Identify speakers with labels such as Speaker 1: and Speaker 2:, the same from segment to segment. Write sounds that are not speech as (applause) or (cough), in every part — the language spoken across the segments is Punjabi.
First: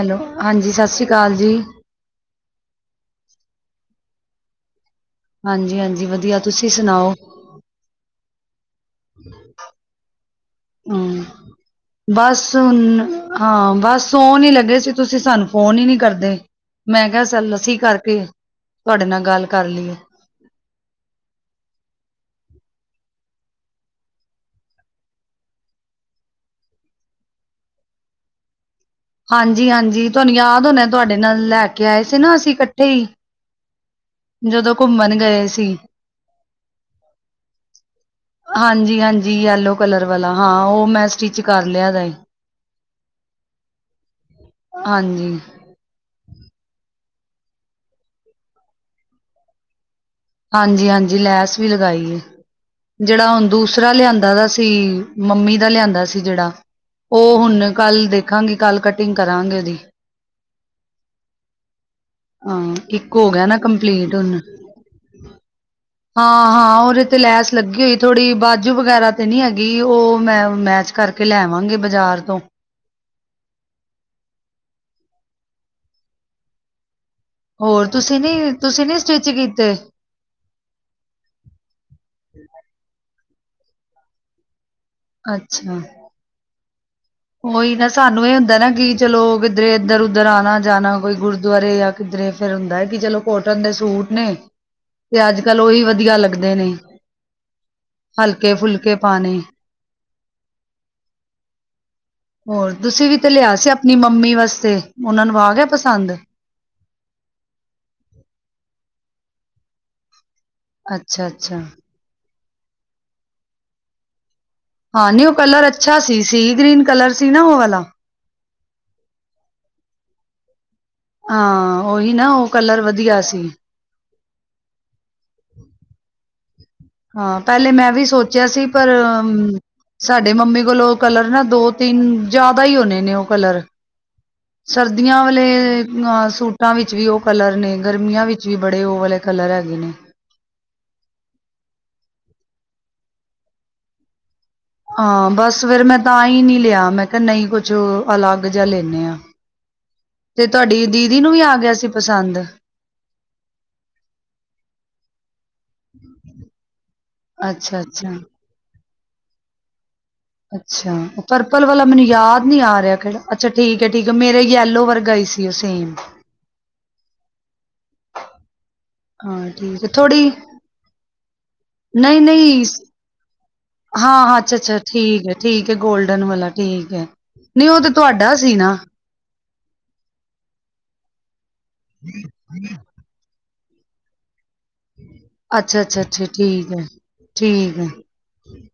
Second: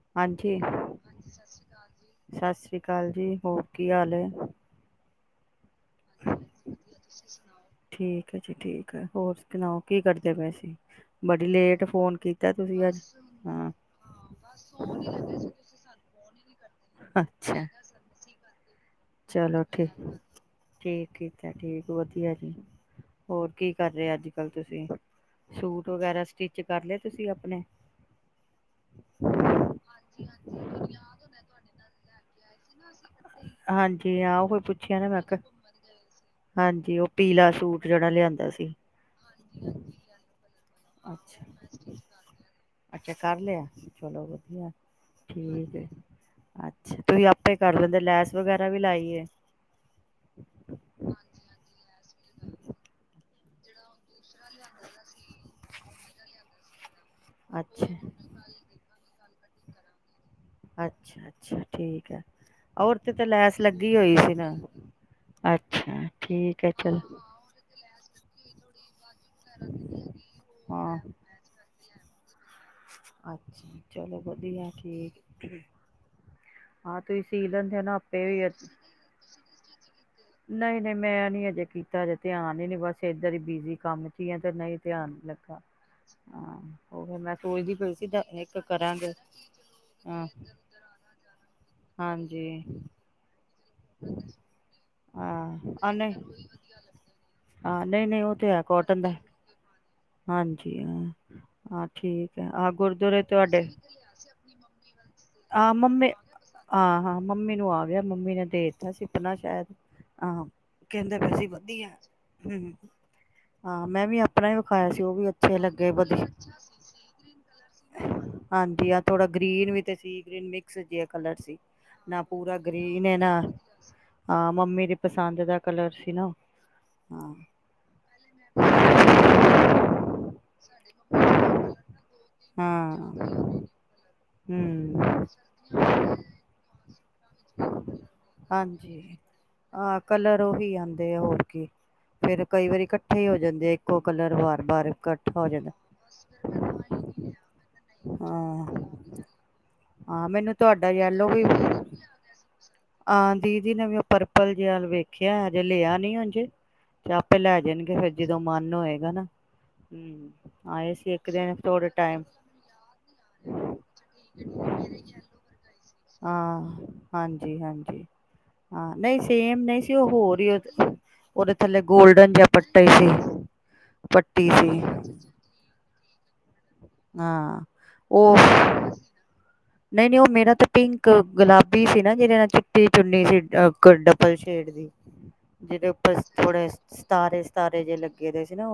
Speaker 1: ਹੈਲੋ! ਹਾਂਜੀ, ਸਤਿ ਸ਼੍ਰੀ ਅਕਾਲ ਜੀ।
Speaker 2: ਸਤਿ ਸ੍ਰੀ ਅਕਾਲ ਜੀ ਹੋਰ ਕਿ ਹਾਲ ਹੈ?
Speaker 1: ਹਾਂਜੀ ਹਾਂਜੀ -ਹਾਂਜੀ ਵਧੀਆ। ਤੁਸੀਂ ਸੁਣਾਓ?
Speaker 2: ਠੀਕ ਜੀ ਠੀਕ ਹੈ ਹੋਰ ਸੁਣਾਓ ਕੀ ਕਰਦੇ ਪਏ ਸੀ
Speaker 1: ਹਮ
Speaker 2: ਬੜੀ ਲੇਟ ਫੋਨ
Speaker 1: ਬਸ
Speaker 2: ਕੀਤਾ ਤੁਸੀਂ ਅੱਜ
Speaker 1: ਹੁਣ ਹਾਂ ਬਸ ਸੋ ਨੀ ਲੱਗੇ ਸੀ ਤੁਸੀਂ ਸਾਨੂੰ ਫੋਨ ਹੀ ਨਹੀਂੀ ਕਰਦੇ ਮੈਂ ਕਿਹਾ
Speaker 2: ਅੱਛਾ
Speaker 1: ਅੱਸੀ ਕਰਕੇ ਤੁਹਾਡੇ ਨਾਲ ਗੱਲ
Speaker 2: ਚਲੋ
Speaker 1: ਕਰ
Speaker 2: ਠੀਕ
Speaker 1: ਲਈਏ
Speaker 2: ਠੀਕ ਕੀਤਾ, ਠੀਕ ਵਧੀਆ ਜੀ ਹੋਰ ਕੀ ਕਰ ਰਹੇ ਅੱਜ ਕੱਲ ਤੁਸੀਂ? ਸੂਟ ਵਗੈਰਾ ਸਟਿਚ ਕਰ ਲਏ ਤੁਸੀਂ ਆਪਣੇ?
Speaker 1: ਹਾਂਜੀ -ਹਾਂਜੀ ਤੁਹਾਨੂੰ ਯਾਦ ਹੋਣਾ ਤੁਹਾਡੇ ਨਾਲ ਲੈ ਕੇ ਆਏ ਸੀ ਨਾ ਅਸੀਂ। ਇਕੱਠੇ
Speaker 2: ਹਾਂਜੀ ਹਾਂ ਉਹੀ
Speaker 1: ਜਦੋਂ
Speaker 2: ਪੁੱਛਿਆ ਨਾ
Speaker 1: ਘੁੰਮਣ
Speaker 2: ਮੈਂ ਕਿਹਾ।
Speaker 1: ਗਏ ਸੀ।
Speaker 2: ਹਾਂਜੀ ਉਹ ਪੀਲਾ ਸੂਟ ਜਿਹੜਾ ਲਿਆਂਦਾ ਸੀ
Speaker 1: ਹਾਂਜੀ -ਹਾਂਜੀ, ਯੇਲੋ ਕਲਰ ਵਾਲਾ। ਹਾਂ ਉਹ ਮੈਂ ਸਟਿਚ
Speaker 2: ਅੱਛਾ
Speaker 1: ਕਰ ਲਿਆ ਹੈਗਾ ਏ।
Speaker 2: ਅੱਛਾ! ਕਰ ਲਿਆ, ਚਲੋ।
Speaker 1: ਹਾਂਜੀ
Speaker 2: ਠੀਕ ਐ (unintelligible) ਤੁਸੀਂ ਆਪੇ ਕਰ ਲਿੰਦੇ ਲੈਸ ਵਗੈਰਾ ਵੀ ਲਾਈ ਹੈ
Speaker 1: ਹਾਂਜੀ ਹਾਂਜੀ ਲੈਸ ਵੀ ਲਗਾਈ ਐ, ਜਿਹੜਾ ਹੁਣ ਦੂਸਰਾ ਲਿਆਂਦਾ ਦਾ ਸੀ ਮੰਮੀ ਦਾ ਲਿਆਂਦਾ ਸੀ ਜਿਹੜਾ ਔ ਹੁਣ
Speaker 2: ਅੱਛਾ,
Speaker 1: ਕੱਲ ਦੇਖਾਂਗੀ ਕੱਲ ਕਟਿੰਗ ਕਰਾਂਗੇ ਦੀ
Speaker 2: ਅੱਛਾ ਅੱਛਾ ਠੀਕ ਹੈ
Speaker 1: ਹਾਂ
Speaker 2: ਔਰ ਤੇ
Speaker 1: ਇੱਕ
Speaker 2: ਤਾਂ
Speaker 1: ਹੋ ਗਿਆ ਨਾ
Speaker 2: ਲੈਸ ਲੱਗੀ
Speaker 1: ਕੰਪਲੀਟ
Speaker 2: ਹੋਈ ਸੀ
Speaker 1: ਹੁਣ
Speaker 2: ਨਾ। ਅੱਛਾ
Speaker 1: ਹਾਂ
Speaker 2: ਠੀਕ ਐ
Speaker 1: ਹਾਂ ਉਹਦੇ ਤੇ
Speaker 2: ਚਲੋ।
Speaker 1: ਲੈਸ ਲੱਗੀ ਹੋਈ ਥੋੜ੍ਹੀ ਬਾਜੂ ਵਗੈਰਾ ਤੇ ਨੀ ਹੈਗੀ ਉਹ ਮੈਂ ਮੈਚ
Speaker 2: ਹਾਂ
Speaker 1: ਕਰਕੇ ਲੈ ਆਂਵਾਂਗੀ ਬਾਜ਼ਾਰ (inaudible)
Speaker 2: ਅੱਛਾ ਚਲੋ ਵਧੀਆ ਠੀਕ ਤੁਸੀਂ ਸੀ ਲੈਂਦੇ ਆ
Speaker 1: ਹੋਰ
Speaker 2: ਨਾ
Speaker 1: ਤੁਸੀਂ
Speaker 2: ਆਪੇ ਏ ਵੀ
Speaker 1: ਨੀ
Speaker 2: ਅੱਛਾ,
Speaker 1: ਤੁਸੀਂ ਨੀ ਸਟਿਚ ਕੀਤੇ
Speaker 2: ਨਹੀਂ ਨਹੀਂ ਮੈਂ ਨੀ ਅਜੇ ਕੀਤਾ ਅਜੇ ਧਿਆਨ ਹੀ ਨੀ ਬਸ ਜਾਰੀ ਬਿਜੀ ਕੰਮ ਚ ਹੀ ਹੈ, ਤੇ ਨਹੀਂ ਧਿਆਨ ਲੱਗਾ, ਹਾਂ ਉਹ ਫਿਰ ਮੈਂ ਸੋਚਦੀ
Speaker 1: ਔਹੀ ਨਾ
Speaker 2: ਪਈ ਸੀ
Speaker 1: ਸਾਨੂੰ ਇਹ ਹੁੰਦਾ
Speaker 2: ਇੱਕ
Speaker 1: ਨਾ ਕਿ
Speaker 2: ਕਰਾਂਗੇ
Speaker 1: ਚਲੋ ਕਿੱਧਰੇ ਇੱਧਰ
Speaker 2: ਹਾਂ।
Speaker 1: ਉਧਰ ਆਉਣਾ ਜਾਣਾ ਕੋਈ ਗੁਰਦੁਆਰੇ ਜਾਂ ਕਿੱਧਰੇ
Speaker 2: ਹਾਂਜੀ
Speaker 1: ਫਿਰ ਹੁੰਦਾ ਹੈ ਕਿ ਚਲੋ ਕੋਟਨ ਦੇ ਸੂਟ ਨੇ, ਤੇ
Speaker 2: ਹਾਂ
Speaker 1: ਅੱਜ ਕੱਲ੍ਹ ਉਹੀ
Speaker 2: ਆ ਨਹੀਂ
Speaker 1: ਵਧੀਆ ਲੱਗਦੇ ਨੇ
Speaker 2: ਹਾਂ ਨਹੀਂ ਨਹੀਂ ਉਹ ਤੇ
Speaker 1: ਹਲਕੇ
Speaker 2: ਹੈ
Speaker 1: ਫੁਲਕੇ
Speaker 2: ਕੋਟਨ ਦਾ
Speaker 1: ਪਾਣੇ।
Speaker 2: ਹਾਂਜੀ ਹਾਂ ਠੀਕ ਹੈ ਆਹ
Speaker 1: ਹੋਰ ਤੁਸੀਂ ਵੀ
Speaker 2: ਗੁਰਦੁਆਰੇ
Speaker 1: ਤੇ ਲਿਆ ਸੀ, ਆਪਣੀ ਮੰਮੀ ਵਾਸਤੇ। ਉਹਨਾਂ ਨੂੰ ਆ ਗਿਆ
Speaker 2: ਹਾਂ ਮੰਮੀ,
Speaker 1: ਪਸੰਦ
Speaker 2: ਆਹ ਹਾਂ, ਮੰਮੀ ਨੂੰ ਆ ਗਿਆ ਮੰਮੀ ਨੇ ਦੇ ਦਿੱਤਾ ਸੀ ਆਪਣਾ ਸ਼ਾਇਦ ਹਾ, ਕਹਿੰਦੇ
Speaker 1: ਅੱਛਾ
Speaker 2: ਪਏ ਸੀੇ
Speaker 1: ਅੱਛਾ
Speaker 2: ਵਧੀਆ ਹੂ, ਹਾਂ ਮੈਂ ਵੀ ਅਪ
Speaker 1: ਹਾਂ ਨੀ ਉਹ ਕਲਰ ਅੱਛਾ ਸੀ, ਸੀ ਗ੍ਰੀਨ ਕਲਰ ਸੀ ਨਾ ਔ ਵਾਲਾ
Speaker 2: ਹਾਂਜੀ ਆ ਥੋੜਾ ਗ੍ਰਰੀਨ ਵੀ ਤੇ ਸੀ ਗ੍ਰੀਨ ਮ ਮਿਕਸ ਜਿਹਾ ਕਲਰ ਸੀ
Speaker 1: ਹਾਂ ਉਹੀ
Speaker 2: ਨਾ
Speaker 1: ਉਹ
Speaker 2: ਪੂਰਾ
Speaker 1: ਕਲਰ
Speaker 2: ਗ੍ਰੀਨ ਹੈ
Speaker 1: ਵਧੀਆ
Speaker 2: ਨਾ
Speaker 1: ਸੀ
Speaker 2: ਹਾਂ ਮੰਮੀ ਦੀ ਪਸੰਦ ਦਾ ਕਲਰ ਸੀ ਨਾ ਔ।
Speaker 1: ਹਾਂ ਪਹਿਲੇ ਮੈਂ ਵੀ ਸੋਚਿਆ ਸੀ, ਪਰ ਸਾਡੇ ਮੰਮੀ ਕੋਲੋਂ ਕਲਰ ਨਾ ਦੋ ਤਿੰਨ, ਜ਼ਿਆਦਾ ਹੀ ਹੋਣੇ ਨੇ ਉਹ
Speaker 2: ਹਾਂ
Speaker 1: ਕਲਰ। ਸਰਦੀਆਂ
Speaker 2: ਹਮ
Speaker 1: ਵਾਲੇ ਅਹ ਸੂਟਾਂ ਵਿੱਚ ਵੀ ਉਹ ਕਲਰ ਨੇ, ਗਰਮੀਆਂ ਵਿੱਚ ਵੀ ਬੜੇ ਉਹ
Speaker 2: ਹਾਂਜੀ
Speaker 1: ਵਾਲੇ ਕਲਰ ਹੈਗੇ ਨੇ।
Speaker 2: ਹਾਂ ਕਲਰ ਉਹੀ ਆਂਦੇ ਆ ਹੋਰ ਕੀ ਫੇਰ ਕਈ ਵਾਰੀ ਇਕੱਠੇ ਹੋ ਜਾਂਦੇ ਐ, ਇੱਕੋ ਕਲਰ ਬਾਰ।
Speaker 1: ਹਾਂ ਬਸ ਫੇਰ ਮੈਂ ਤਾਂ ਹੀ ਨਹੀਂ ਲਿਆ, ਮੈਂ ਕਿਹਾ ਨਹੀਂ ਕੁਛ ਅਲੱਗ ਜਾ
Speaker 2: ਹਾਂ
Speaker 1: ਲੈਂਨੇ ਆਂ,
Speaker 2: ਹਾਂ
Speaker 1: ਤੇ
Speaker 2: ਮੈਨੂੰ
Speaker 1: ਤੁਹਾਡੀ
Speaker 2: ਤੁਹਾਡਾ
Speaker 1: ਦੀਦੀ
Speaker 2: ਯੈਲੋ
Speaker 1: ਨੂੰ ਵੀ ਆ ਗਿਆ ਸੀ ਪਸੰਦ।
Speaker 2: ਹਾਂ ਦੀਦੀ ਨੇ ਵੀ ਉਹ ਪਰਪਲ ਜਿਹਾ ਵੇਖਿਆ ਜੇ ਲਿਆ ਨੀ ਹਜੇ ਜਾਂ ਆਪੇ ਲੈ
Speaker 1: ਅੱਛਾ
Speaker 2: ਜਾਣਗੇ
Speaker 1: ਅੱਛਾ
Speaker 2: ਫਿਰ ਜਦੋਂ ਮਨ ਹੋਏ ਗਾ ਨਾ ਆਏ
Speaker 1: ਅੱਛਾ
Speaker 2: ਸੀ ਇੱਕ ਦਿਨ
Speaker 1: ਪਰਪਲ ਵਾਲਾ
Speaker 2: ਥੋੜੇ
Speaker 1: ਮੈਨੂੰ
Speaker 2: ਟਾਈਮ
Speaker 1: ਯਾਦ ਨਹੀਂ ਆ ਰਿਹਾ ਅੱਛਾ ਠੀਕ ਹੈ ਠੀਕ ਹੈ ਮੇਰੇ ਯੈਲੋ ਵਰਗਾਈ ਸੀ ਉਹ ਸੇਮ
Speaker 2: ਹਾਂ ਹਾਂਜੀ ਜੀ ਹਾਂਜੀ ਹਾਂ ਨਹੀਂ
Speaker 1: ਹਾਂ
Speaker 2: ਸੇਮ ਨਹੀਂ
Speaker 1: ਠੀਕ ਹੈ
Speaker 2: ਸੀ ਉਹ
Speaker 1: ਥੋੜ੍ਹੀ
Speaker 2: ਹੋਰ ਹੀ ਉਹਦੇ ਥੱਲੇ
Speaker 1: ਨਹੀਂ
Speaker 2: ਗੋਲਡਨ ਜਾਂ
Speaker 1: ਨਹੀਂ
Speaker 2: ਪੱਟਾ ਸੀ ਪੱਟੀ ਸੀ
Speaker 1: ਡਨ ਵਾਲਾ ਠੀਕ ਹੈ
Speaker 2: ਹਾਂ
Speaker 1: ਨਹੀਂ ਉਹ ਤੇ ਤੁਹਾਡਾ
Speaker 2: ਉਹ
Speaker 1: ਸੀ ਨਾ
Speaker 2: ਨਹੀਂ ਨਹੀਂ ਉਹ ਮੇਰਾ ਤਾਂ ਪਿੰਕ ਗੁਲਾਬ ਬੀ ਸੀ ਨਾ ਜਿਹਦੇ ਨਾਲ ਚਿੱਟੀ ਚੁੰਨੀ ਸੀ ਗਢ (unintelligible) ਦੀ
Speaker 1: ਅੱਛਾ
Speaker 2: ਜਿਹਦੇ
Speaker 1: ਅੱਛਾ
Speaker 2: ਉੱਪਰ
Speaker 1: ਅੱਛਾ
Speaker 2: ਥੋੜੇ
Speaker 1: ਠੀਕ ਹੈ
Speaker 2: ਸਿਤਾਰੇ
Speaker 1: ਠੀਕ
Speaker 2: ਸਿਤਾਰੇ
Speaker 1: ਹੈ
Speaker 2: ਜੇ ਲੱਗੇ ਪਏ ਸੀ ਨਾ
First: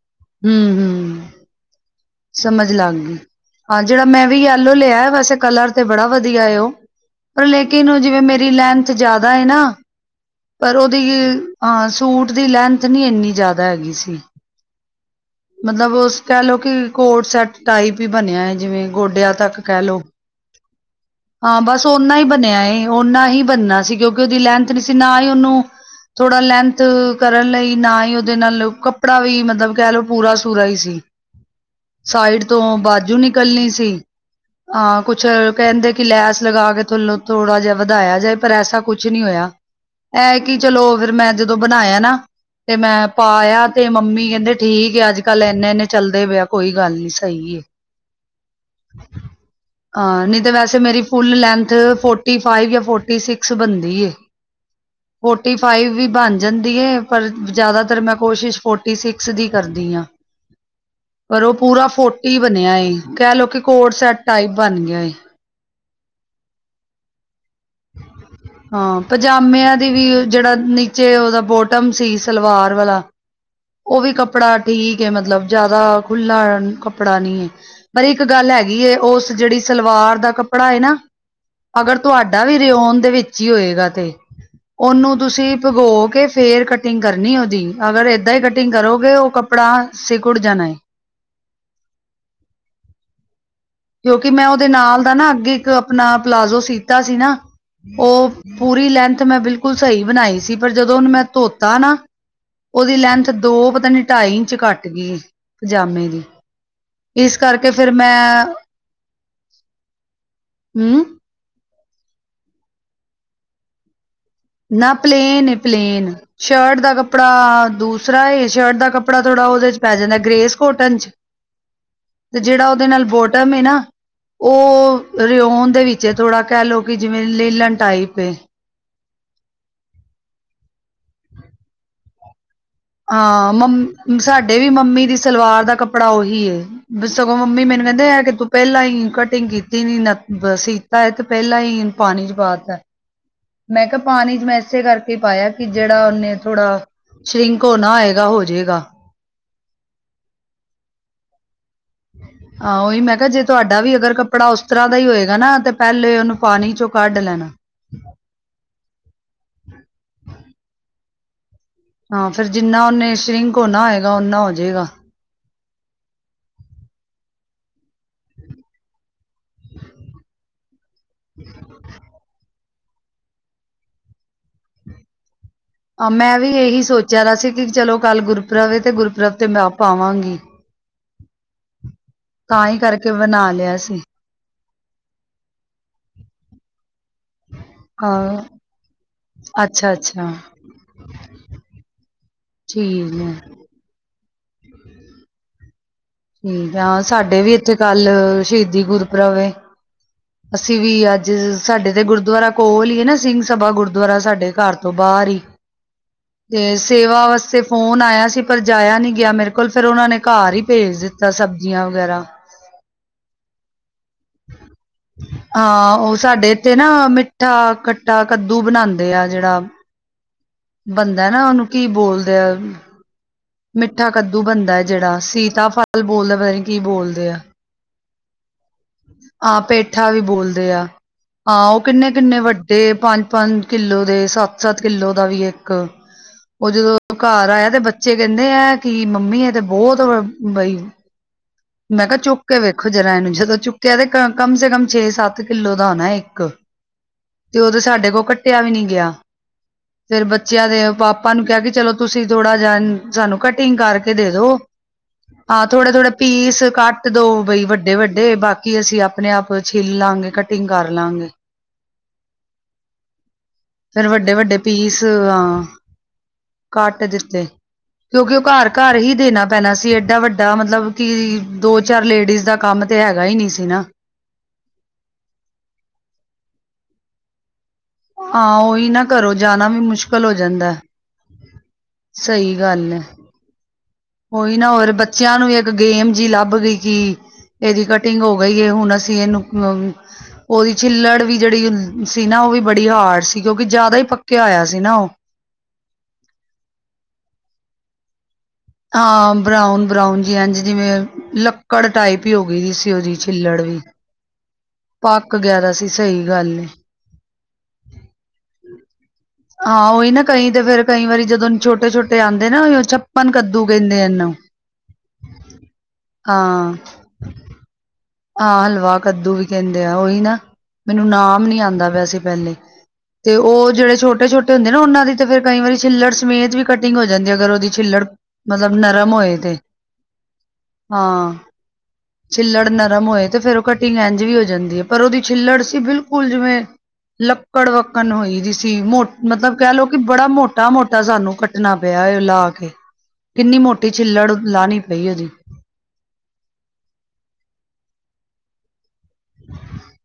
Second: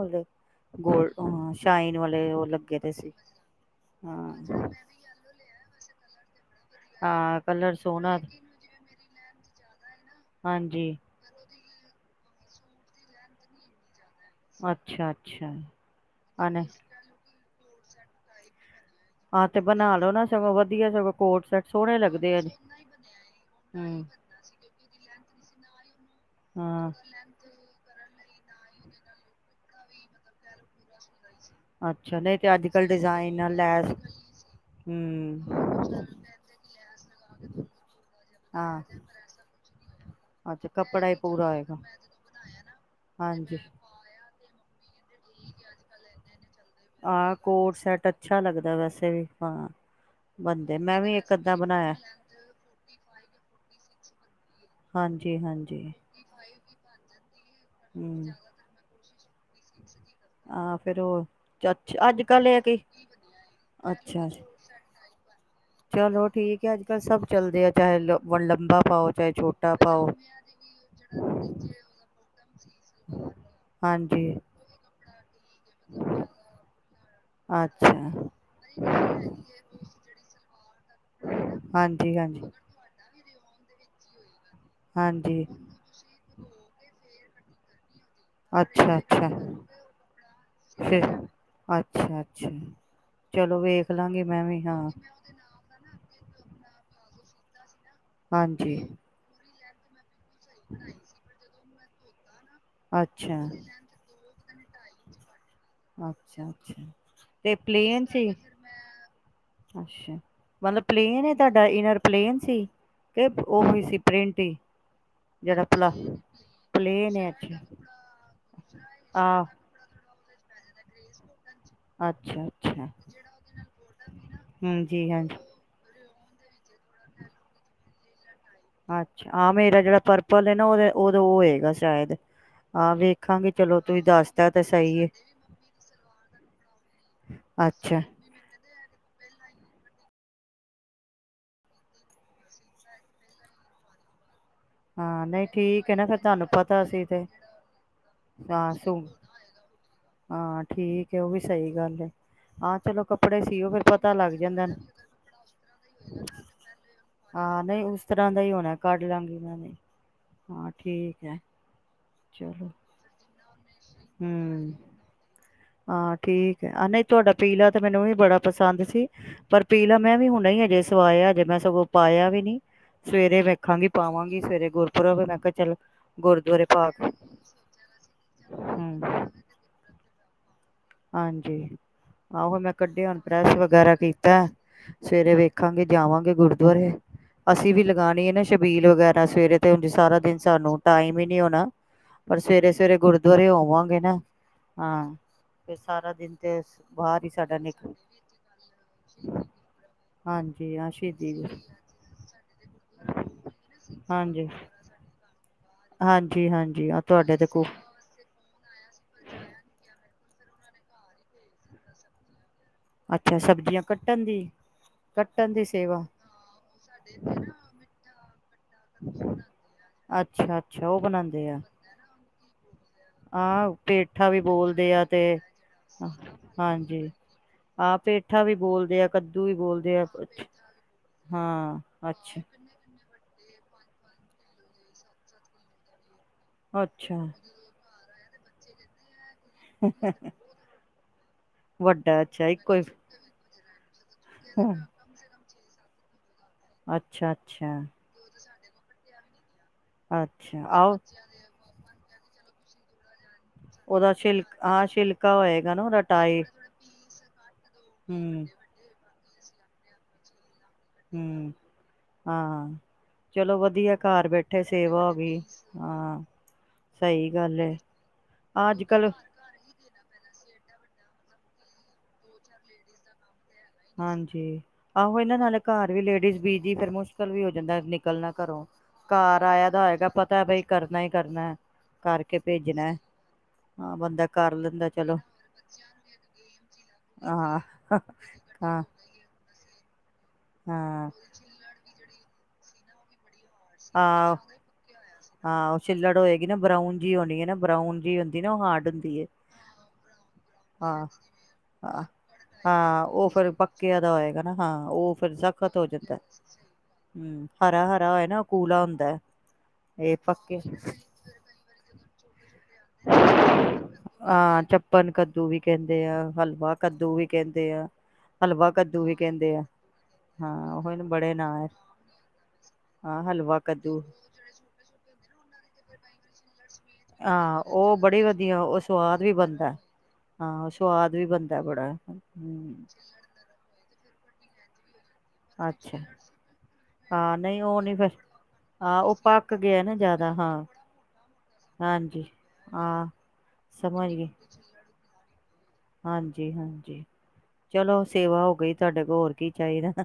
Speaker 1: ਹੂੰ
Speaker 2: ਗੋਲ
Speaker 1: ਹੂੰ
Speaker 2: ਸ਼ਾਈਨ ਵਾਲੇ ਉਹ
Speaker 1: ਸਮਝ
Speaker 2: ਲੱਗੇ ਦੇ
Speaker 1: ਲੱਗ
Speaker 2: ਸੀ
Speaker 1: ਗਈ ਹਾਂ ਜਿਹੜਾ ਮੈਂ ਵੀ ਯੇਲੋ ਲਿਆ ਵੈਸੇ ਕਲਰ ਤੇ ਬੜਾ ਵਧੀਆ ਹੈ ਉਹ
Speaker 2: ਹਾਂ
Speaker 1: ਪਰ
Speaker 2: ਕਲਰ
Speaker 1: ਲੇਕਿਨ ਉਹ
Speaker 2: ਸੋਹਣਾ
Speaker 1: ਜਿਵੇਂ ਮੇਰੀ ਲੈਂਥ ਜ਼ਿਆਦਾ ਏ ਨਾ ਪਰ
Speaker 2: ਹਾਂਜੀ
Speaker 1: ਉਹਦੀ ਹਾਂ ਸੂਟ ਦੀ ਲੈਂਥ ਨੀ ਇੰਨੀ ਜ਼ਿਆਦਾ ਹੈਗੀ ਸੀ
Speaker 2: ਅੱਛਾ ਅੱਛਾ
Speaker 1: ਮਤਲਬ ਉਸ ਕਹਿ ਲੋਓ
Speaker 2: ਆਨੇ
Speaker 1: ਕਿ ਕੋਡ ਸੈਟ ਟਾਈਪ ਹੀ ਬਣਿਆ ਹੈ ਜਿਵੇਂ ਗੋਡਿਆਂ
Speaker 2: ਹਾਂ ਤੇ
Speaker 1: ਤੱਕ ਕਹਿ
Speaker 2: ਬਣਾ
Speaker 1: ਲਓ
Speaker 2: ਨਾ ਸਗੋਂ ਵਧੀਆ ਸਗੋਂ ਕੋਟ
Speaker 1: ਹਾਂ
Speaker 2: ਸੈਟ
Speaker 1: ਬਸ
Speaker 2: ਸੋਹਣੇ
Speaker 1: ਓਨਾ ਹੀ
Speaker 2: ਲੱਗਦੇ ਆ
Speaker 1: ਬਣਿਆ ਓਨਾ ਹੀ ਬਣਨਾ ਸੀ
Speaker 2: ਹੂੰ
Speaker 1: ਕਿਉਂਕਿ ਉਹਦੀ ਲੈਂਥ ਨਹੀਂ ਸੀ ਨਾ ਹੀ ਉਹਨੂੰ ਥੋੜਾ ਲੈਂਥ
Speaker 2: ਹਾਂ
Speaker 1: ਕਰਨ ਲਈ ਨਾ ਹੀ ਦੇ ਨਾਲ ਕੱਪੜਾ ਵੀ ਮਤਲਬ ਕਹਿ ਲੋਓ ਪੂਰਾ ਸੂਰਾ ਹੀ ਸੀ
Speaker 2: ਅੱਛਾ ਨਹੀਂ
Speaker 1: ਸਾਈਡ
Speaker 2: ਤੇ ਅੱਜ
Speaker 1: ਤੋਂ
Speaker 2: ਕੱਲ੍ਹ
Speaker 1: ਬਾਜੂ
Speaker 2: ਡਿਜ਼ਾਇਨ
Speaker 1: ਨਿਕਲਣੀ
Speaker 2: ਲੈਸ
Speaker 1: ਸੀ ਹਾਂ ਕੁਛ
Speaker 2: ਹੂੰ
Speaker 1: ਕਹਿੰਦੇ ਕਿ ਲੈਸ ਲਗਾ ਕੇ ਥਾਨੂੰ ਥੋੜ੍ਹਾ ਜਿਹਾ ਵਧਾਇਆ ਜਾਏ ਪਰ ਐਸਾ
Speaker 2: ਹਾਂ
Speaker 1: ਕੁਛ ਨਹੀਂ ਹੋਇਆ ਇਹ ਕਿ
Speaker 2: ਅੱਛਾ
Speaker 1: ਚਲੋ
Speaker 2: ਕੱਪੜਾ
Speaker 1: ਫਿਰ
Speaker 2: ਹੀ
Speaker 1: ਮੈਂ
Speaker 2: ਪੂਰਾ
Speaker 1: ਜਦੋਂ
Speaker 2: ਹੋਏਗਾ
Speaker 1: ਬਣਾਇਆ ਨਾ ਤੇ ਮੈਂ
Speaker 2: ਹਾਂਜੀ
Speaker 1: ਪਾਇਆ ਤੇ ਮੰਮੀ ਕਹਿੰਦੇ ਠੀਕ ਕਿ ਅੱਜ ਕੱਲ ਇੰਨੇ ਇੰਨੇ ਚੱਲਦੇ ਪਏ ਯਾਂ ਕੋਈ ਗੱਲ ਨੀ
Speaker 2: ਆਹ
Speaker 1: ਸਹੀ ਏ
Speaker 2: ਕੋਡ ਸੈਟ ਅੱਛਾ ਲੱਗਦਾ ਵੈਸੇ ਵੀ ਹਾਂ
Speaker 1: ਨਹੀਂ ਤਾਂ
Speaker 2: ਬੰਦੇ
Speaker 1: ਵੈਸੇ
Speaker 2: ਮੈਂ
Speaker 1: ਮੇਰੀ
Speaker 2: ਵੀ ਇੱਕ
Speaker 1: ਫੁੱਲ
Speaker 2: ਅੱਧਾ
Speaker 1: ਲੈਂਥ
Speaker 2: ਬਣਾਇਆ
Speaker 1: ਫੋਰਟੀ ਫਾਈਵ ਜਾਂ ਫੋਰਟੀ ਸਿਕਸ ਬਣਦੀ ਏ
Speaker 2: ਹਾਂਜੀ
Speaker 1: ਫੋਰਟੀ
Speaker 2: ਹਾਂਜੀ
Speaker 1: ਫਾਈਵ ਵੀ ਬਣ ਜਾਂਦੀ ਹੈ ਪਰ ਜ਼ਿਆਦਾਤਰ ਮੈਂ
Speaker 2: ਹਮ
Speaker 1: ਕੋਸ਼ਿਸ਼ ਫੋਰਟੀ ਸਿਕਸ ਸਧ (unintelligible) ਕਰਦੀ ਆਂ
Speaker 2: ਆਹ ਫੇਰ
Speaker 1: ਪਰ ਉਹ ਪੂਰਾ
Speaker 2: ਅੱਛ ਅੱਜ
Speaker 1: ਫੋਟੀ
Speaker 2: ਕੱਲ ਇਹ ਕਿ
Speaker 1: ਬਣਿਆ ਏ ਕਹਿ ਲੋਓ ਕਿ ਕੋਡ ਸੈਟ
Speaker 2: ਅੱਛਾ
Speaker 1: ਟਾਈਪ ਬਣ ਗਿਆ ਏ
Speaker 2: ਚਲੋ ਠੀਕ ਹੈ ਅੱਜ ਕੱਲ ਸਭ ਚੱਲਦੇ ਆ ਚਾਹੇ ਲੰਬਾ
Speaker 1: ਹਾਂ
Speaker 2: ਪਾਓ ਚਾਹੇ ਛੋਟਾ
Speaker 1: ਪਜਾਮਿਆਂ ਦੀ ਵੀ,
Speaker 2: ਪਾਓ
Speaker 1: ਜਿਹੜਾ ਨੀਚੇ ਉਹਦਾ ਬੋਟਮ ਸੀ, ਸਲਵਾਰ ਵਾਲਾ ਉਹ ਵੀ
Speaker 2: ਹਾਂਜੀ
Speaker 1: ਕੱਪੜਾ ਠੀਕ ਏ ਮਤ ਲਬ ਜਿਆਦਾ ਖੁਲਾ ਕਪ ਪੜਾ ਨੀ।
Speaker 2: ਅੱਛਾ
Speaker 1: ਪਰ ਇੱਕ ਗੱਲ ਹੈਗੀ ਏ, ਓਸ ਜਿਹੜੀ ਸਲਵਾਰ ਦਾ ਕੱਪੜਾ ਏ ਨਾ ਅਗਰ
Speaker 2: ਹਾਂਜੀ
Speaker 1: ਤੁਆਡਾ
Speaker 2: ਹਾਂਜੀ
Speaker 1: ਵੀ ਰੇਓਨ ਦੇ ਵਿੱ- ਚ ਈ ਹੋਏਗਾ ਤੇ। ਉਹਨੂੰ
Speaker 2: ਹਾਂਜੀ
Speaker 1: ਤੁਸੀਂ ਭਿਗੋ ਕੇ ਫੇਰ ਕਟਿੰਗ ਕਰਨੀ ਉਹਦੀ, ਅਗਰ ਏਦਾ ਈ ਕਟਿੰਗ
Speaker 2: ਅੱਛਾ
Speaker 1: ਕਰੋਗੇ,
Speaker 2: ਅੱਛਾ
Speaker 1: ਓਹ ਕੱਪੜਾ ਸਿਕੁੜ ਜਾਣਾ ਏ।
Speaker 2: ਫਿਰ ਅੱਛਾ ਅੱਛਾ। ਚਲੋ ਵੇਖ ਲਾਂਗੀ
Speaker 1: ਕਿਉਂਕਿ ਮੈਂ
Speaker 2: ਵੀ
Speaker 1: ਉਹਦੇ
Speaker 2: ਹਾਂ
Speaker 1: ਨਾਲ ਦਾ ਨਾ ਅੱਗੇ ਇੱਕ ਆਪਣਾ ਪਲਾਜ਼ੋ ਸੀਤਾ ਸੀ ਨਾ ਉਹ
Speaker 2: ਹਾਂਜੀ
Speaker 1: ਪੂਰੀ ਲੈਂਥ, ਮੈਂ ਬਿਲ ਕਲ ਸਹੀ ਬਣਾਈ ਸ ਸੀ ਪਰ ਜਦੋਂ ਉਹਨੂੰ ਮੈਂ ਧੋਤ ਤਾ ਨਾ ਉਹਦੀ ਲੈਂਥ
Speaker 2: ਅੱਛਾ
Speaker 1: ਦੋ, ਪਤਾ ਨੀ ਢਾਈ ਇੰ ਚ ਘੱਟ ਗੀ। ਪਜਾਮੇ ਦੀ।
Speaker 2: ਅੱਛਾ-ਅੱਛਾ
Speaker 1: ਇਸ
Speaker 2: ਤੇ
Speaker 1: ਕਰਕੇ ਫਿਰ
Speaker 2: ਪਲੇਨ
Speaker 1: ਮੈਂ
Speaker 2: ਸੀ ਅੱਛਾ, ਮਤਲਬ
Speaker 1: ਹਮ
Speaker 2: ਪਲੇਨ ਐ ਤਾਡਾ ਏਨਾਂ ਰ ਪਲੇਨ ਸੀ? ਕਿ ਓਹੀ ਸੀ ਪ੍ਰਿੰਟ ਈ
Speaker 1: ਨਾ ਪਲੇਨ ਏ
Speaker 2: ਜਿਹੜਾ ਪਲਾ
Speaker 1: ਪਲੇਨ। ਸ਼ਰਟ ਦਾ
Speaker 2: ਪਲੇਨ
Speaker 1: ਕੱਪੜਾ
Speaker 2: ਏ ਅੱਛਾ
Speaker 1: ਅ ਦੂਸਰਾ ਏ, ਸ਼ਰਟ ਦਾ ਕੱਪੜਾ
Speaker 2: ਆਹ
Speaker 1: ਥੋੜਾ ਉਹਦੇ ਚ ਪੈ ਜਾਂਦਾ ਐ ਗ੍ਰੇਸ ਕੋਟਨ ਚ। ਤੇ ਜਿਹੜਾ
Speaker 2: ਅੱਛਾ-ਅੱਛਾ
Speaker 1: ਉਹਦੇ ਨਾਲ ਬੋਟਮ ਏ ਨਾ,
Speaker 2: ਹਾਂਜੀ
Speaker 1: ਉਹ
Speaker 2: ਹਾਂਜੀ
Speaker 1: ਰਿਓਨ ਦੇ ਵਿੱਚ ਜੇ ਥੋੜਾ ਕਹਿ ਲੋ ਕਿ ਜਿਵੇਂ ਲੇਲਣ ਟਾਈਪ ਏ।
Speaker 2: ਅੱਛਾ, ਹਾ ਮੇਰਾ ਜਿਹੜਾ ਪਰਪਲ ਏ ਨਾ ਉਹਦੇ ਉਹਦਾ ਓ ਹੋਏਗਾ ਸ਼ਾਇਦ। ਵੇਖਾਂਗੇ
Speaker 1: ਹਾਂ
Speaker 2: ਚਲੋ ਤੁਸੀਂ
Speaker 1: ਮੰਮ ਅ
Speaker 2: ਦੱਸਤਾ
Speaker 1: ਸਾਡੇ
Speaker 2: ਤੇ
Speaker 1: ਵੀ
Speaker 2: ਸਹੀ
Speaker 1: ਮੰਮੀ
Speaker 2: ਏ
Speaker 1: ਦੀ ਸਲਵਾਰ ਦਾ ਕੱਪੜਾ ਉਹੀ ਏ। ਸਗੋਂ ਮੰਮੀ ਮੈਨੂੰ
Speaker 2: ਅੱਛਾ
Speaker 1: ਕਹਿੰਦੇ ਏ, ਕਿ ਤੂੰ ਪਹਿਲਾਂ ਈ ਕਟਿੰਗ ਕੀਤੀ ਨੀ ਨਾ ਬ ਸੀਤਾ ਐ ਤੇ ਪਹਿਲਾਂ ਈ ਪਾਣੀ ਚ ਪਾਤਾ ਏ ਮੈਂ ਕਿਆ ਪਾਣੀ ਚ ਮੈਂ ਏਸੇ ਕਰਕੇ
Speaker 2: ਹਾਂ ਨਹੀਂ
Speaker 1: ਪਾਇਆ ਕਿ
Speaker 2: ਠੀਕ ਏ
Speaker 1: ਜਿਹੜਾ
Speaker 2: ਨਾ ਫਿਰ
Speaker 1: ਉਹਨੇ
Speaker 2: ਤੁਹਾਨੂੰ
Speaker 1: ਥੋੜਾ
Speaker 2: ਪਤਾ ਸੀ ਤੇ
Speaker 1: ਸ਼ਰਿੰਕ ਹੋਨਾ ਹੋਏਗਾ
Speaker 2: ਹਾਂ
Speaker 1: ਹੋਜੇਗਾ।
Speaker 2: ਸੁ ਹਾਂ। ਠੀਕ ਐ ਉਹ ਵੀ ਸਹੀ ਗੱਲ ਏ
Speaker 1: ਹਾਂ ਉਹੀ
Speaker 2: ਚਲੋ
Speaker 1: ਮੈਂ ਕਿਆ
Speaker 2: ਕੱਪੜੇ
Speaker 1: ਜੇ
Speaker 2: ਸੀਓ
Speaker 1: ਤੁਆਡਾ
Speaker 2: ਫਿਰ
Speaker 1: ਵੀ
Speaker 2: ਪਤਾ
Speaker 1: ਅਗਰ
Speaker 2: ਲੱਗ
Speaker 1: ਕੱਪੜਾ ਉਸ
Speaker 2: ਜਾਂਦਾ
Speaker 1: ਤਰ੍ਹਾਂ ਦਾ ਈ ਹੋਏਗਾ ਨਾ, ਤੇ ਪਹਿਲੇ ਉਹਨੂੰ ਪਾਣੀ ਚੋਂ ਕੱਢ ਲੈਣਾ।
Speaker 2: ਹਾਂ ਨਹੀਂ ਉਸ ਤਰ੍ਹਾਂ ਦਾ ਹੀ ਹੋਣਾ ਕੱਢ ਲਾਂਗੇ। ਹਾਂ, ਠੀਕ। (unintelligible)
Speaker 1: ਹਾਂ, ਫੇਰ
Speaker 2: ਚਲੋ
Speaker 1: ਜਿੰਨਾ ਓਹਨੇ ਸ੍ਰਿੰਕ ਹੋਣਾ ਹੋਏਗਾ ਓਨਾ ਹੋ,
Speaker 2: ਹੂੰ
Speaker 1: ਜਾਏਗਾ।
Speaker 2: ਹਾਂ ਠੀਕ ਹੈ, ਆਹ ਨਹੀਂ ਤੁਹਾਡਾ ਪੀਲਾ ਤਾਂ, ਮੈਨੂੰ ਹੀ ਬੜਾ ਪਸੰਦ ਸੀ। ਪਰ ਪੀਲਾ ਮੈਂ ਵੀ ਹੁਣ ਹੀ ਹਜੇ ਸਵਾਇਆ, ਹਜੇ ਮੈਂ ਸਗੋਂ ਪਾਇਆ ਵੀ ਨੀ ਸਵੇਰੇ ਵੇਖਾਂਗੀ, ਪਾਵਾਂਗੀ ਸਵੇਰੇ 'ਗੁਰਪੁਰਬ' ਮੈਂ ਕਿਹਾ ਚੱਲ
Speaker 1: ਮੈਂ ਵੀ,
Speaker 2: ਗੁਰਦੁਆਰੇ
Speaker 1: ਇਹੀ
Speaker 2: ਪਾ ਕੇ
Speaker 1: ਸੋਚਿਆ ਰਿਹਾ ਸੀ, ਕਿ ਚਲੋ, ਕੱਲ ਗੁਰਪ੍ਰਬ ਤੇ,
Speaker 2: ਹੂੰ
Speaker 1: ਗੁਰਪ੍ਰਬ ਤੇ ਮੈਂ, ਪਾਵਾਂਗੀ।
Speaker 2: ਹਾਂਜੀ। ਆਹੋ
Speaker 1: ਤਾਂ
Speaker 2: ਮੈਂ
Speaker 1: ਹੀ
Speaker 2: ਕੱਢਿਆ
Speaker 1: ਕਰਕੇ
Speaker 2: ਹੁਣ,
Speaker 1: ਬਣਾ
Speaker 2: ਪ੍ਰੈਸ
Speaker 1: ਲਿਆ
Speaker 2: ਵਗੈਰਾ
Speaker 1: ਸੀ
Speaker 2: ਕੀਤਾ ਸਵੇਰੇ ਵੇਖਾਂਗੇ ਜਾਵਾਂਗੇ ਗੁਰਦੂਆਰੇ ਅਸੀਂ ਵੀ ਲਗਾਣੀ ਹੈ
Speaker 1: ਹਾਂ
Speaker 2: ਨਾ, ਸ਼ਬੀਲ ਵਗੈਰਾ ਸਵੇਰੇ ਤੇ, ਹਦੀ
Speaker 1: ਅੱਛਾ
Speaker 2: ਸਾਰਾ
Speaker 1: ਅੱਛਾ
Speaker 2: ਦਿਨ ਸਾਨੂੰ ਟਾਈਮ ਹੀ ਨੀ ਹੋਣਾ। ਪਰ ਸਵੇਰੇ-ਸਵੇਰੇ
Speaker 1: ਠੀਕ ਹੈ
Speaker 2: ਗੁਰਦੁਆਰੇ ਹੋ ਆਵਾਂਗੇ ਨਾ ਹਾਂ। (unintelligible) ਤੇ
Speaker 1: ਠੀਕ ਆ
Speaker 2: ਬਾਹਰ ਹੀ
Speaker 1: ਸਾਡੇ ਵੀ,
Speaker 2: ਸਾਡਾ
Speaker 1: ਇੱਥੇ
Speaker 2: ਨਿਕਲ
Speaker 1: ਕੱਲ ''ਸ਼ਹੀਦੀ ਗੁਰਪੁਰਬ' ਏ।
Speaker 2: ਹਾਂਜੀ
Speaker 1: ਅਸੀਂ
Speaker 2: ਹਾਂ
Speaker 1: ਵੀ ਅੱਜ
Speaker 2: ਸ਼ਹੀਦੀ
Speaker 1: ਸਾਡੇ ਤੇ, ਗੁਰਦੁਆਰਾ ਕੋਲ ਹੀ ਹੈ ਨਾ, ਸਿੰਘ ਸਭਾ ਗੁਰਦੁਆਰਾ
Speaker 2: ਹਾਂਜੀ।
Speaker 1: ਸਾਡੇ ਘਰ ਤੋਂ, ਬਾਹਰ ਹੀ ਤੇ,
Speaker 2: ਹਾਂਜੀ-ਹਾਂਜੀ ਆ
Speaker 1: ਸੇਵਾ
Speaker 2: ਤੁਹਾਡੇ ਤੇ
Speaker 1: ਵਾਸਤੇ
Speaker 2: ਕੋ
Speaker 1: ਫੋਨ ਆਇਆ। ਸੀ ਪਰ ਜਾਇਆ ਨੀ ਗਿਆ, ਮੇਰੇ ਕੋਲ ਫੇਰ ਉਹਨਾਂ ਨੇ ਘਰ ਹੀ ਭੇਜ ਦਿੱਤਾ, ਸਬਜ਼ੀਆਂ ਵਗੈਰਾ
Speaker 2: ਅੱਛਾ, ਸਬਜ਼ੀਆਂ। ਕੱਟਣ ਦੀ ਕੱਟਣ ਦੀ
Speaker 1: ਹਾਂ,
Speaker 2: ਸੇਵਾ
Speaker 1: ਉਹ ਸਾਡੇ ਇੱਥੇ ਨਾ ਮਿੱਠਾ- ਖੱਟਾ ਕੱਦੂ ਬਣਾਂਦੇ ਆ, ਜਿਹੜਾ
Speaker 2: ਅੱਛਾ-ਅੱਛਾ ਉਹ
Speaker 1: ਬਨਦਾ ਨਾ,
Speaker 2: ਬਣਾਉਂਦੇ ਆ।
Speaker 1: ਉਹਨੂੰ ਕੀ ਬੋਲਦੇ ਆ
Speaker 2: ਆਹ
Speaker 1: ਮਿੱਠਾ
Speaker 2: ਪੇਠਾ ਵੀ
Speaker 1: ਕੱਦੂ ਬਣਦਾ ਹੈ,
Speaker 2: ਬੋਲਦੇ ਆ
Speaker 1: ਜਿਹੜਾ
Speaker 2: ਤੇ
Speaker 1: ਸੀਤਾਫਲ ਬੋਲਦਾ ਪਤਾ ਨੀ ਕੀ, ਬੋਲਦੇ ਆ
Speaker 2: ੱਠ ਵੀ (unintelligible) ਕੱਦੂ ਵੀ
Speaker 1: ਹਾਂ,
Speaker 2: ਬੋਲਦੇ ਆ
Speaker 1: ਪੇਠਾ ਵੀ
Speaker 2: ਅੱਛ-
Speaker 1: ਬੋਲਦੇ ਆ, ਹਾਂ। ਉਹ ਕਿੰਨੇ- ਕਿੰਨੇ ਵੱਡੇ ਪੰਜ ਪੰਜ-ਕਿੱਲੋ ਦੇ, ਸੱਤ-ਸੱਤ ਕਿੱਲੋ ਦਾ, ਵੀ ਇੱਕ ਉਹ ਜਦੋਂ,
Speaker 2: ਅੱਛਾ
Speaker 1: ਘਰ ਆਇਆ ਤੇ ਬੱਚੇ 'ਬੱਚੇ ਕਹਿੰਦੇ ਆ, ਕਿ ਮੰਮੀ ਤੇ, ਬਹੁਤ ਬਈ ਮੈਂ ਕਿਹਾ,
Speaker 2: ਵੱਡਾ
Speaker 1: ਚੁੱਕ
Speaker 2: ਅੱਛਾ
Speaker 1: ਕੇ
Speaker 2: ਇੱਕੋ ਹੀ
Speaker 1: ਵੇਖੋ ਜਰਾ ਇਹਨੂੰ, ਜਦੋਂ ਚੁੱਕਿਆ ਤੇ, ਕਮ ਸੇ ਕਮ ਛੇ-ਸੱਤ ਕਿੱਲੋ ਦਾ ਹੋਣਾ ਇੱਕ
Speaker 2: ਅੱਛਾ
Speaker 1: ਤੇ, ਉਹ
Speaker 2: ਅੱਛਾ
Speaker 1: ਤਾਂ ਸਾਡੇ ਕੋਲ ਕ ਤੇਆ ਵੀ, ਨਹੀਂ ਗਿਆ ਫੇਰ
Speaker 2: ਅੱਛਾ
Speaker 1: ਬੱਚਿਆਂ ਦੇ,
Speaker 2: ਆਹੋ
Speaker 1: ਪਾਪਾ ਨੂੰ ਕਿਹਾ ਕੇ ਚਲੋ ਤੁਸੀਂ ਥੋੜਾ ਜਾਣ ਸਾਨੂੰ ਕਟਿੰਗ
Speaker 2: ਉਹਹਦਾ
Speaker 1: ਕਰਕੇ ਦੇ ਦੋ
Speaker 2: ਸ਼ਿਲਕਾ ਹਾਂ ਛਿਲਕਾ
Speaker 1: ਹਾਂ
Speaker 2: ਹੋਏਗਾ ਨਾ
Speaker 1: ਥੋੜੇ
Speaker 2: ਉਹਦਾ
Speaker 1: ਥੋੜੇ
Speaker 2: ਟ
Speaker 1: ਪੀਸ ਕੱਟ ਦੋ ਬਈ ਵੱਡੇ ਵੱਡੇ
Speaker 2: ਹੂੰ
Speaker 1: ਬਾਕੀ ਅਸੀਂ ਆਪ ਆਪਣੇ ਆਪ ਛਿੱਲ ਲਾਂਗੇ ਟਿੰ ਕਰ ਲਾਂਗੇ
Speaker 2: ਹੂੰ ਹਾਂ ਚਲੋ ਵਧੀਆ
Speaker 1: ਫਿਰ
Speaker 2: ਘਰ
Speaker 1: ਵੱਡੇ ਵੱਡੇ
Speaker 2: ਬੈਠੇ
Speaker 1: ਪੀਸ
Speaker 2: ਸੇਵਾ ਹੋ ਗਈ
Speaker 1: ਅ
Speaker 2: ਹਾਂ
Speaker 1: ਕੱਟ
Speaker 2: ਸਹੀ
Speaker 1: ਦਿੱਤੇ
Speaker 2: ਗੱਲ ਹੈ
Speaker 1: ਕਿਉਂਕਿ ਉਹ ਘਰ
Speaker 2: ਅੱਜ
Speaker 1: ਘਰ
Speaker 2: ਕੱਲ
Speaker 1: ਹੀ ਦੇਣਾ ਪੈਣਾ ਸੀ ਏਡਾ ਵੱਡਾ ਦਾ ਮਤਲਬ ਕਿ ਦੋ ਚਾਰ ਲੇਡੀਜ਼ ਦਾ ਕੰਮ ਤੇ ਹੈਗਾ ਹੀ ਨਹੀਂ ਸੀ ਨਾ
Speaker 2: ਹਾਂਜੀ ਆਹੋ ਇਹਨਾਂ ਨਾਲ ਘਰ ਵੀ ਲੇਡੀਜ਼ ਬੀਜੀਮ ਮੁਸ਼ਕਿਲ ਵੀ ਜਾਂਦਾ ਨਿਕਲਣਾ
Speaker 1: ਹਾਂ
Speaker 2: ਘਰੋਂ
Speaker 1: ਉਹੀ ਨਾ ਘਰੋਂ
Speaker 2: ਘਰ
Speaker 1: ਜਾਣਾ
Speaker 2: ਆਇਆ
Speaker 1: ਵੀ
Speaker 2: ਤਾਂ ਹੋਏਗਾ
Speaker 1: ਮੁਸ਼ਕਿਲ ਹੋ
Speaker 2: ਪਤਾ ਬਾਈ
Speaker 1: ਜਾਂਦਾ
Speaker 2: ਕਰਨਾ ਹੀ ਕਰਨਾ ਕਰਕੇ ਭੇਜਣਾ ਹਾਂ ਬੰਦਾ ਕਰ
Speaker 1: ਉਈ ਨਾ
Speaker 2: ਲੈਂਦਾ
Speaker 1: ਹੋਰ
Speaker 2: ਚਲੋ
Speaker 1: ਬੱਚਿਆਂ ਨੂੰ ਇੱਕ ਗੇਮ ਜਿਹੀ ਲੱਭ ਗਈ ਕਿ
Speaker 2: ਹਾਂ
Speaker 1: ਇਹਦੀ
Speaker 2: ਹਾਂ
Speaker 1: ਕਟਿੰਗ ਹੋ ਗਈ
Speaker 2: ਹਾਂ
Speaker 1: ਹੁਣ ਅਸੀਂ ਇਹਨੂੰ ਵਵੂ ਔਦੀ ਛਿੱਲੜ ਵੀ ਜੇੜੀ ਹੁੰਦੀ ਦੀ ਨਾ ਔਵੀ ਬੜੀ ਹਾਰਡ ਸੀ ਕਿਓਂਕਿ ਜੈਦਾ ਈ
Speaker 2: ਆਹ
Speaker 1: ਪੱਕਿਆ ਹੋਇਆ ਸੀ ਨਾ ਓਹ।
Speaker 2: ਹਾਂ ਉਹ ਛਿੱਲੜ ਹੋਏਗੀ ਨਾ ਬਰਾਊਨ ਜੀ ਹੋਣੀ ਏ ਨਾ ਬਰਾਊਨ ਜੀ ਹੁੰ
Speaker 1: ਹਾਂ, ਬਰਾਉਨ ਬਰਾਊਨ ਜੀ ਹਂਜੀ ਜਿਵੇਂ
Speaker 2: ਹਾਂ
Speaker 1: ਲੱਕੜ
Speaker 2: ਹਾਂ
Speaker 1: ਟਾਈਪ ਈ ਹੋ ਗੀ ਦੀਸੀ ਔਦੀ ਛਿੱਲੜ ਵੀ।
Speaker 2: ਹਨਾ ਹਾਂ, ਔ ਫਿਰ
Speaker 1: ਪੱਕ ਗਿਆ ਦਾ
Speaker 2: ਜ਼ਖ਼ਤ ਹੋ
Speaker 1: ਸੀ
Speaker 2: ਜਾਂਦੈ।
Speaker 1: ਸਹੀ ਗੱਲ ਏ
Speaker 2: ਹੂੰ, ਹਰਾ ਹਰਾ ਹੋਏ ਨਾ ਕੂਲਾ ਹੁੰਦਾ ਹੈ।
Speaker 1: ਹਾਂ, ਓਈ
Speaker 2: ਇਹ
Speaker 1: ਨਾ ਕਈ ਤੇ
Speaker 2: ਪੱਕੇ
Speaker 1: ਫਿਰ ਕਈ ਵਾਰੀ ਜਦੋਂ ਛੋਟੇ ਛੋਟੇ ਆੰਦੇ ਨਾ ਉਹ ਛੱਪਨ ਕੱਦੂ ਕਹਿੰਦੇ ਇਹਨੂੰ।
Speaker 2: ਆਂ, ਚੱਪਣ ਕੱਦੂ ਵੀ ਕੈੰਦੇ ਆ
Speaker 1: ਹਾਂ,
Speaker 2: ਹਲਵਾ ਕੱਦੂ ਵੀ ਕੈੰਦੇ ਆ।
Speaker 1: ਹਾਂ, ਹਲਵਾ ਕੱਦੂ ਵੀ ਕੈੰਦੇ ਆ ਓਹੀ ਨਾ
Speaker 2: ਹਾਂ ਉਹੀ ਨਾ
Speaker 1: ਮੈਨੂੰ
Speaker 2: ਬੜੇ
Speaker 1: ਨਾਮ
Speaker 2: ਨਾਂ
Speaker 1: ਨੀ
Speaker 2: ਹੈ
Speaker 1: ਆੰਦਾ ਪੈ ਸੀ ਪੈਲੇ।
Speaker 2: ਹਾਂ
Speaker 1: ਤੇ
Speaker 2: ਹਲਵਾ
Speaker 1: ਔ ਜੇੜੇ
Speaker 2: ਕੱਦੂ
Speaker 1: ਛੋਟੇ ਛੋਟੇ ਹੁੰਦੇ ਨਾ ਓਨਾਂ ਦੀ ਤੇ ਫਿਰ ਕਈ ਵਾਰ ਛਿੱਲੜ ਸਮੇਤ ਵੀ ਕਟਿੰਗ ਹੋ ਜਾਂਦੀ ਅਗਰ
Speaker 2: ਆਹ,
Speaker 1: ਉਹਦੀ
Speaker 2: ਔ
Speaker 1: ਛਿੱਲੜ
Speaker 2: ਬੜੀ ਵਧੀਐ
Speaker 1: ਮਤਲਬ
Speaker 2: ਔ
Speaker 1: ਨਰਮ
Speaker 2: ਸਵਾਦ ਵੀ
Speaker 1: ਹੋਏ ਤੇ
Speaker 2: ਬੰਦਾ। ਹਾਂ, ਸਵਾਦ ਵੀ
Speaker 1: ਹਾਂ।
Speaker 2: ਬੰਦਾ ਬੜਾ, ਹੂੰ
Speaker 1: ਛਿੱਲੜ
Speaker 2: ‌।
Speaker 1: ਨਰਮ ਹੋਏ ਤੇ ਫਿਰ ਔ ਕਟਿੰਗ ਐੰਝ ਵੀ ਹੋ ਜਾਂਦੀ ਏ। ਪਰ ਔਦੀ ਛਿੱਲੜ ਸੀ
Speaker 2: ਅੱਛਾ
Speaker 1: ਬਿਲਕੁਲ ਜਿਵੇਂ
Speaker 2: ਹਾਂ ਨਹੀਂ
Speaker 1: ਲੱਕੜ
Speaker 2: ਉਹ ਨਹੀਂ ਫਿਰ
Speaker 1: ਵੱਕਣ ਹੋਈ ਦੀ ਸੀ
Speaker 2: ਹਾਂ
Speaker 1: ਮੋ
Speaker 2: ਉਹ ਪੱਕ
Speaker 1: ਮਤਲਬ ਕੈ
Speaker 2: ਗਿਆ
Speaker 1: ਲੋ
Speaker 2: ਨਾ
Speaker 1: ਕਿ ਬੜਾ
Speaker 2: ਜ਼ਿਆਦਾ ਹਾਂ
Speaker 1: ਮੋਟਾ ਮੋਟਾ ਸਾਨੂੰ ਕੱਟਣਾ ਪਿਆ ਏ ਓ
Speaker 2: ਹਾਂਜੀ
Speaker 1: ਲਾ ਕੇ
Speaker 2: ਹਾਂ
Speaker 1: ਕਿੰਨੀ ਮੋਟੀ
Speaker 2: ਸਮਝ ਗਈ
Speaker 1: ਛਿੱਲੜ ਲਾਣੀ ਪਈ ਏ ਔਦੀ।
Speaker 2: ਹਾਂਜੀ ਹਾਂਜੀ ਚਲੋ ਸੇਵਾ ਹੋ ਗਈ ਤੁਹਾਡੇ ਕੋਲ ਹੋਰ ਕੀ ਚਾਹੀਦਾ।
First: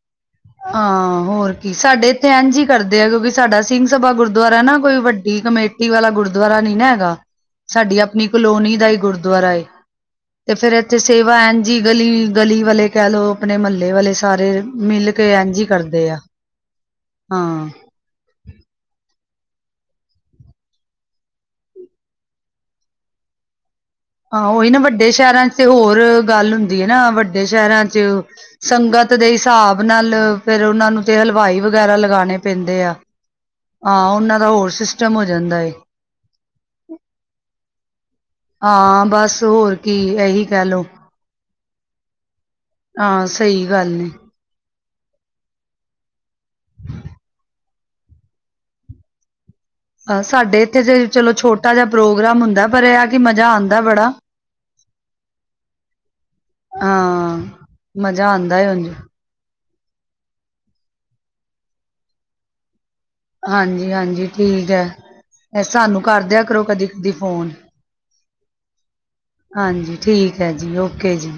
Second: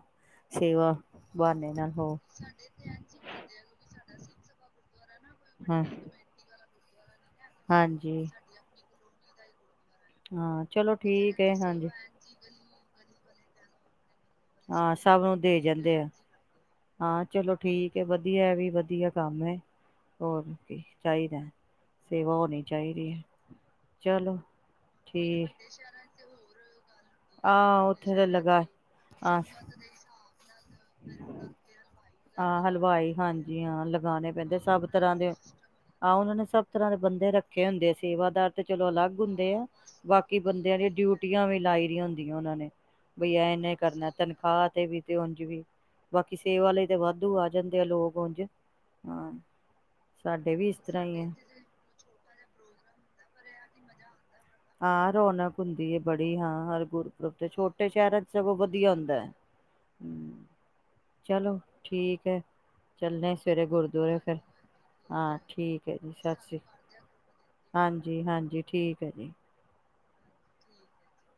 Speaker 2: ਸੇਵਾ
Speaker 1: ਹਾਂ, ਹੋਰ ਕੀ
Speaker 2: ਬਹਾਨੇ ਨਾਲ
Speaker 1: ਸਾਡੇ
Speaker 2: ਹੋ
Speaker 1: ਇੱਥੇ ਐੰਝ ਈ ਕਰਦੇ ਐ, ਕਿਉਂਕਿ ਸਾਡਾ ਸਿੰਘ ਸਭਾ ਗੁਰਦੁਾਰਾ ਨਾ ਕੋਈ ਵੱਡੀ
Speaker 2: ਹਾਂ
Speaker 1: ਕਮੇਟੀ ਵਾਲਾ ਗੁਰਦੁਆਰਾ ਨੀ ਨਾ ਹੈ। ਗਾ। ਸਾਡੀ
Speaker 2: ਹਾਂਜੀ
Speaker 1: ਅਪਣੀ ਕਲੋਨੀ ਦਾ ਈ ਗੁਰਦੁਆਰਾ ਦੁਆਰਾ ਆਏ। ਤੇ
Speaker 2: ਹਾਂ
Speaker 1: ਫੇਰ
Speaker 2: ਚਲੋ
Speaker 1: ਐਥੇ ਸੇਵਾ
Speaker 2: ਠੀਕ ਹੈ
Speaker 1: ਐਂਝ ਈ
Speaker 2: ਹਾਂਜੀ
Speaker 1: ਗਲੀ, ਗਲੀ ਵਾਲੇ ਕੈ ਲੋ ਅਪਣੇ ਮੱਲੇ ਵਾਲੇ ਸਾਰੇ
Speaker 2: ਹਾਂ
Speaker 1: ਮਿਲ
Speaker 2: ਸਭ
Speaker 1: ਕਈ
Speaker 2: ਨੂੰ
Speaker 1: ਐੰਝ
Speaker 2: ਦੇ
Speaker 1: ਈ
Speaker 2: ਜਾਂਦੇ
Speaker 1: ਕਰਦੇ ਆ।
Speaker 2: ਹਾਂ, ਚਲੋ ਠੀਕ ਏ, ਵਧੀਆ ਐਵੀ ਵਧੀਆ। ਕੰਮ ਏ, ਹੋਰ ਕੀ ਚਾਈਦੈ, ਸੇਵਾ ਹੋਣੀ ਚਾਈਦੀ ਏ।
Speaker 1: ਹਾਂ, ਔਈ ਨਾ ਵੱਡੇ ਸੈ਼ਰਾਂ ਚ ਤੇ ਹੋਰ ਗੱਲ ਹੁੰਦੀ ਏ ਨਾ। ਵੱਡੇ ਸੈ਼ਰਾਂ
Speaker 2: ਆਹ
Speaker 1: ਚ
Speaker 2: ਉੱਥੇ ਤਾਂ ਲਗਾ
Speaker 1: ਸੰਗਤ ਦੇ ਹਿਸਾਬ ਨਲ
Speaker 2: ਹਾਂ,
Speaker 1: ਪੈਂਦੇ ਆ
Speaker 2: ਹਲਵਾਈ ਹਾਂਜੀ ਹਾਂ ਲਗਾਣੇ
Speaker 1: ਉਹਨਾਂ ਦਾ
Speaker 2: ਪੈਂਦੇ
Speaker 1: ਹੋਰ
Speaker 2: ਸਭ ਤਰ੍ਹਾਂ
Speaker 1: ਸਿਸਟਮ ਹੋ
Speaker 2: ਦੇ।
Speaker 1: ਜਾਂਦਾ ਏ
Speaker 2: ਆ ਔਨਾਂ ਨੇ ਸਭ ਤਰ੍ਹਾਂ ਦੇ ਬੰਦੇ ਰੱਖੇ ਹੁੰਦੇ ਸੀ। ਸੇਵਾਦਾਰ ਤੇ ਚਲੋ
Speaker 1: ਹਾਂ
Speaker 2: ਅਲੱਗ
Speaker 1: ਬਸ
Speaker 2: ਹੁੰਦੇ ਆ
Speaker 1: ਹੋਰ ਕੀ
Speaker 2: ਬਾਕੀ
Speaker 1: ਇਹੀ ਕਹਿ
Speaker 2: ਬੰਦਿਆਂ
Speaker 1: ਲਓ
Speaker 2: ਦੀ ਡਿਊਟੀਆਂ ਵੀ ਲਾਈ ਰੀ ਹੋੰਦੀ। ਵੀ ਔਨਾਂ ਨੇ,
Speaker 1: ਹਾਂ
Speaker 2: ਵਈ ਐ
Speaker 1: ਸਹੀ
Speaker 2: ਇਨੈ
Speaker 1: ਗੱਲ
Speaker 2: ਕਰਨੈ
Speaker 1: ਨੇ
Speaker 2: ਤਨਖਾਹ ਤੇ ਵੀ ਅਤੇ ਔਂਝ ਵੀ ਬਾਕੀ ਸੇਵਾ ਲਈ ਤੇ ਵਾਧੂ ਆ ਜਾਂਦੇ ਆ ਲੋਕ ਔਂਝ, ਹਾਂ
Speaker 1: ਅ ਸਾਡੇ
Speaker 2: ਵੀ ਇਸ
Speaker 1: ਇੱਥੇ
Speaker 2: ਤਰ੍ਹਾਂ
Speaker 1: ਤੇ
Speaker 2: ਹੀ ਹੈ
Speaker 1: ਚਲੋ ਛੋਟਾ ਜਿਆ ਪ੍ਰੋਗਰਾਮ ਹੁੰਦੈ ਪਰ ਇਹ ਆ ਕਿ ਮ ਜ਼ਾ ਆਂਦੈ ਬੜਾ।
Speaker 2: ਹਾਂ, ਰੌਣਕ ਹੁੰਦੀ ਏ ਬੜੀ, ਹਾਂ ਹਰ ਗੁਰਪੁਰਬ
Speaker 1: ਹਾਂ
Speaker 2: ਤੇ ਛੋਟੇ ਸ਼ਹਿਰਾਂ ਚ
Speaker 1: ਮਜ਼ਾ
Speaker 2: ਸਗੋਂ
Speaker 1: ਆਉਂਦਾ ਹੈ ਉੰਝ
Speaker 2: ਵਧੀਆ ਹੁੰਦੈ। ਹੂੰ। ਚਲੋ, ਠੀਕ ਐ। ਚੱਲਣੇ ਐ ਸਵੇਰੇ
Speaker 1: ਹਾਂਜੀ
Speaker 2: ਗੁਰਦੁਆਰੇ
Speaker 1: ਹਾਂਜੀ
Speaker 2: ਫਿਰ।
Speaker 1: ਠੀਕ
Speaker 2: ਹਾਂ,
Speaker 1: ਹੈ
Speaker 2: ਠੀਕ ਏ
Speaker 1: ਸਾਨੂੰ
Speaker 2: ਜੀ
Speaker 1: ਕਰਦਿਆਂ
Speaker 2: ਸਸ ਸ਼੍ਰੀ।
Speaker 1: ਕਰੋ ਕਦੀ ਕਦੀ ਫੋਨ
Speaker 2: ਹਾਂਜੀ, ਹਾਂਜੀ ਠੀਕ ਐ ਜੀ।
Speaker 1: ਹਾਂਜੀ ਠੀਕ ਐ ਜੀ, ਔਕੇ ਜੀ।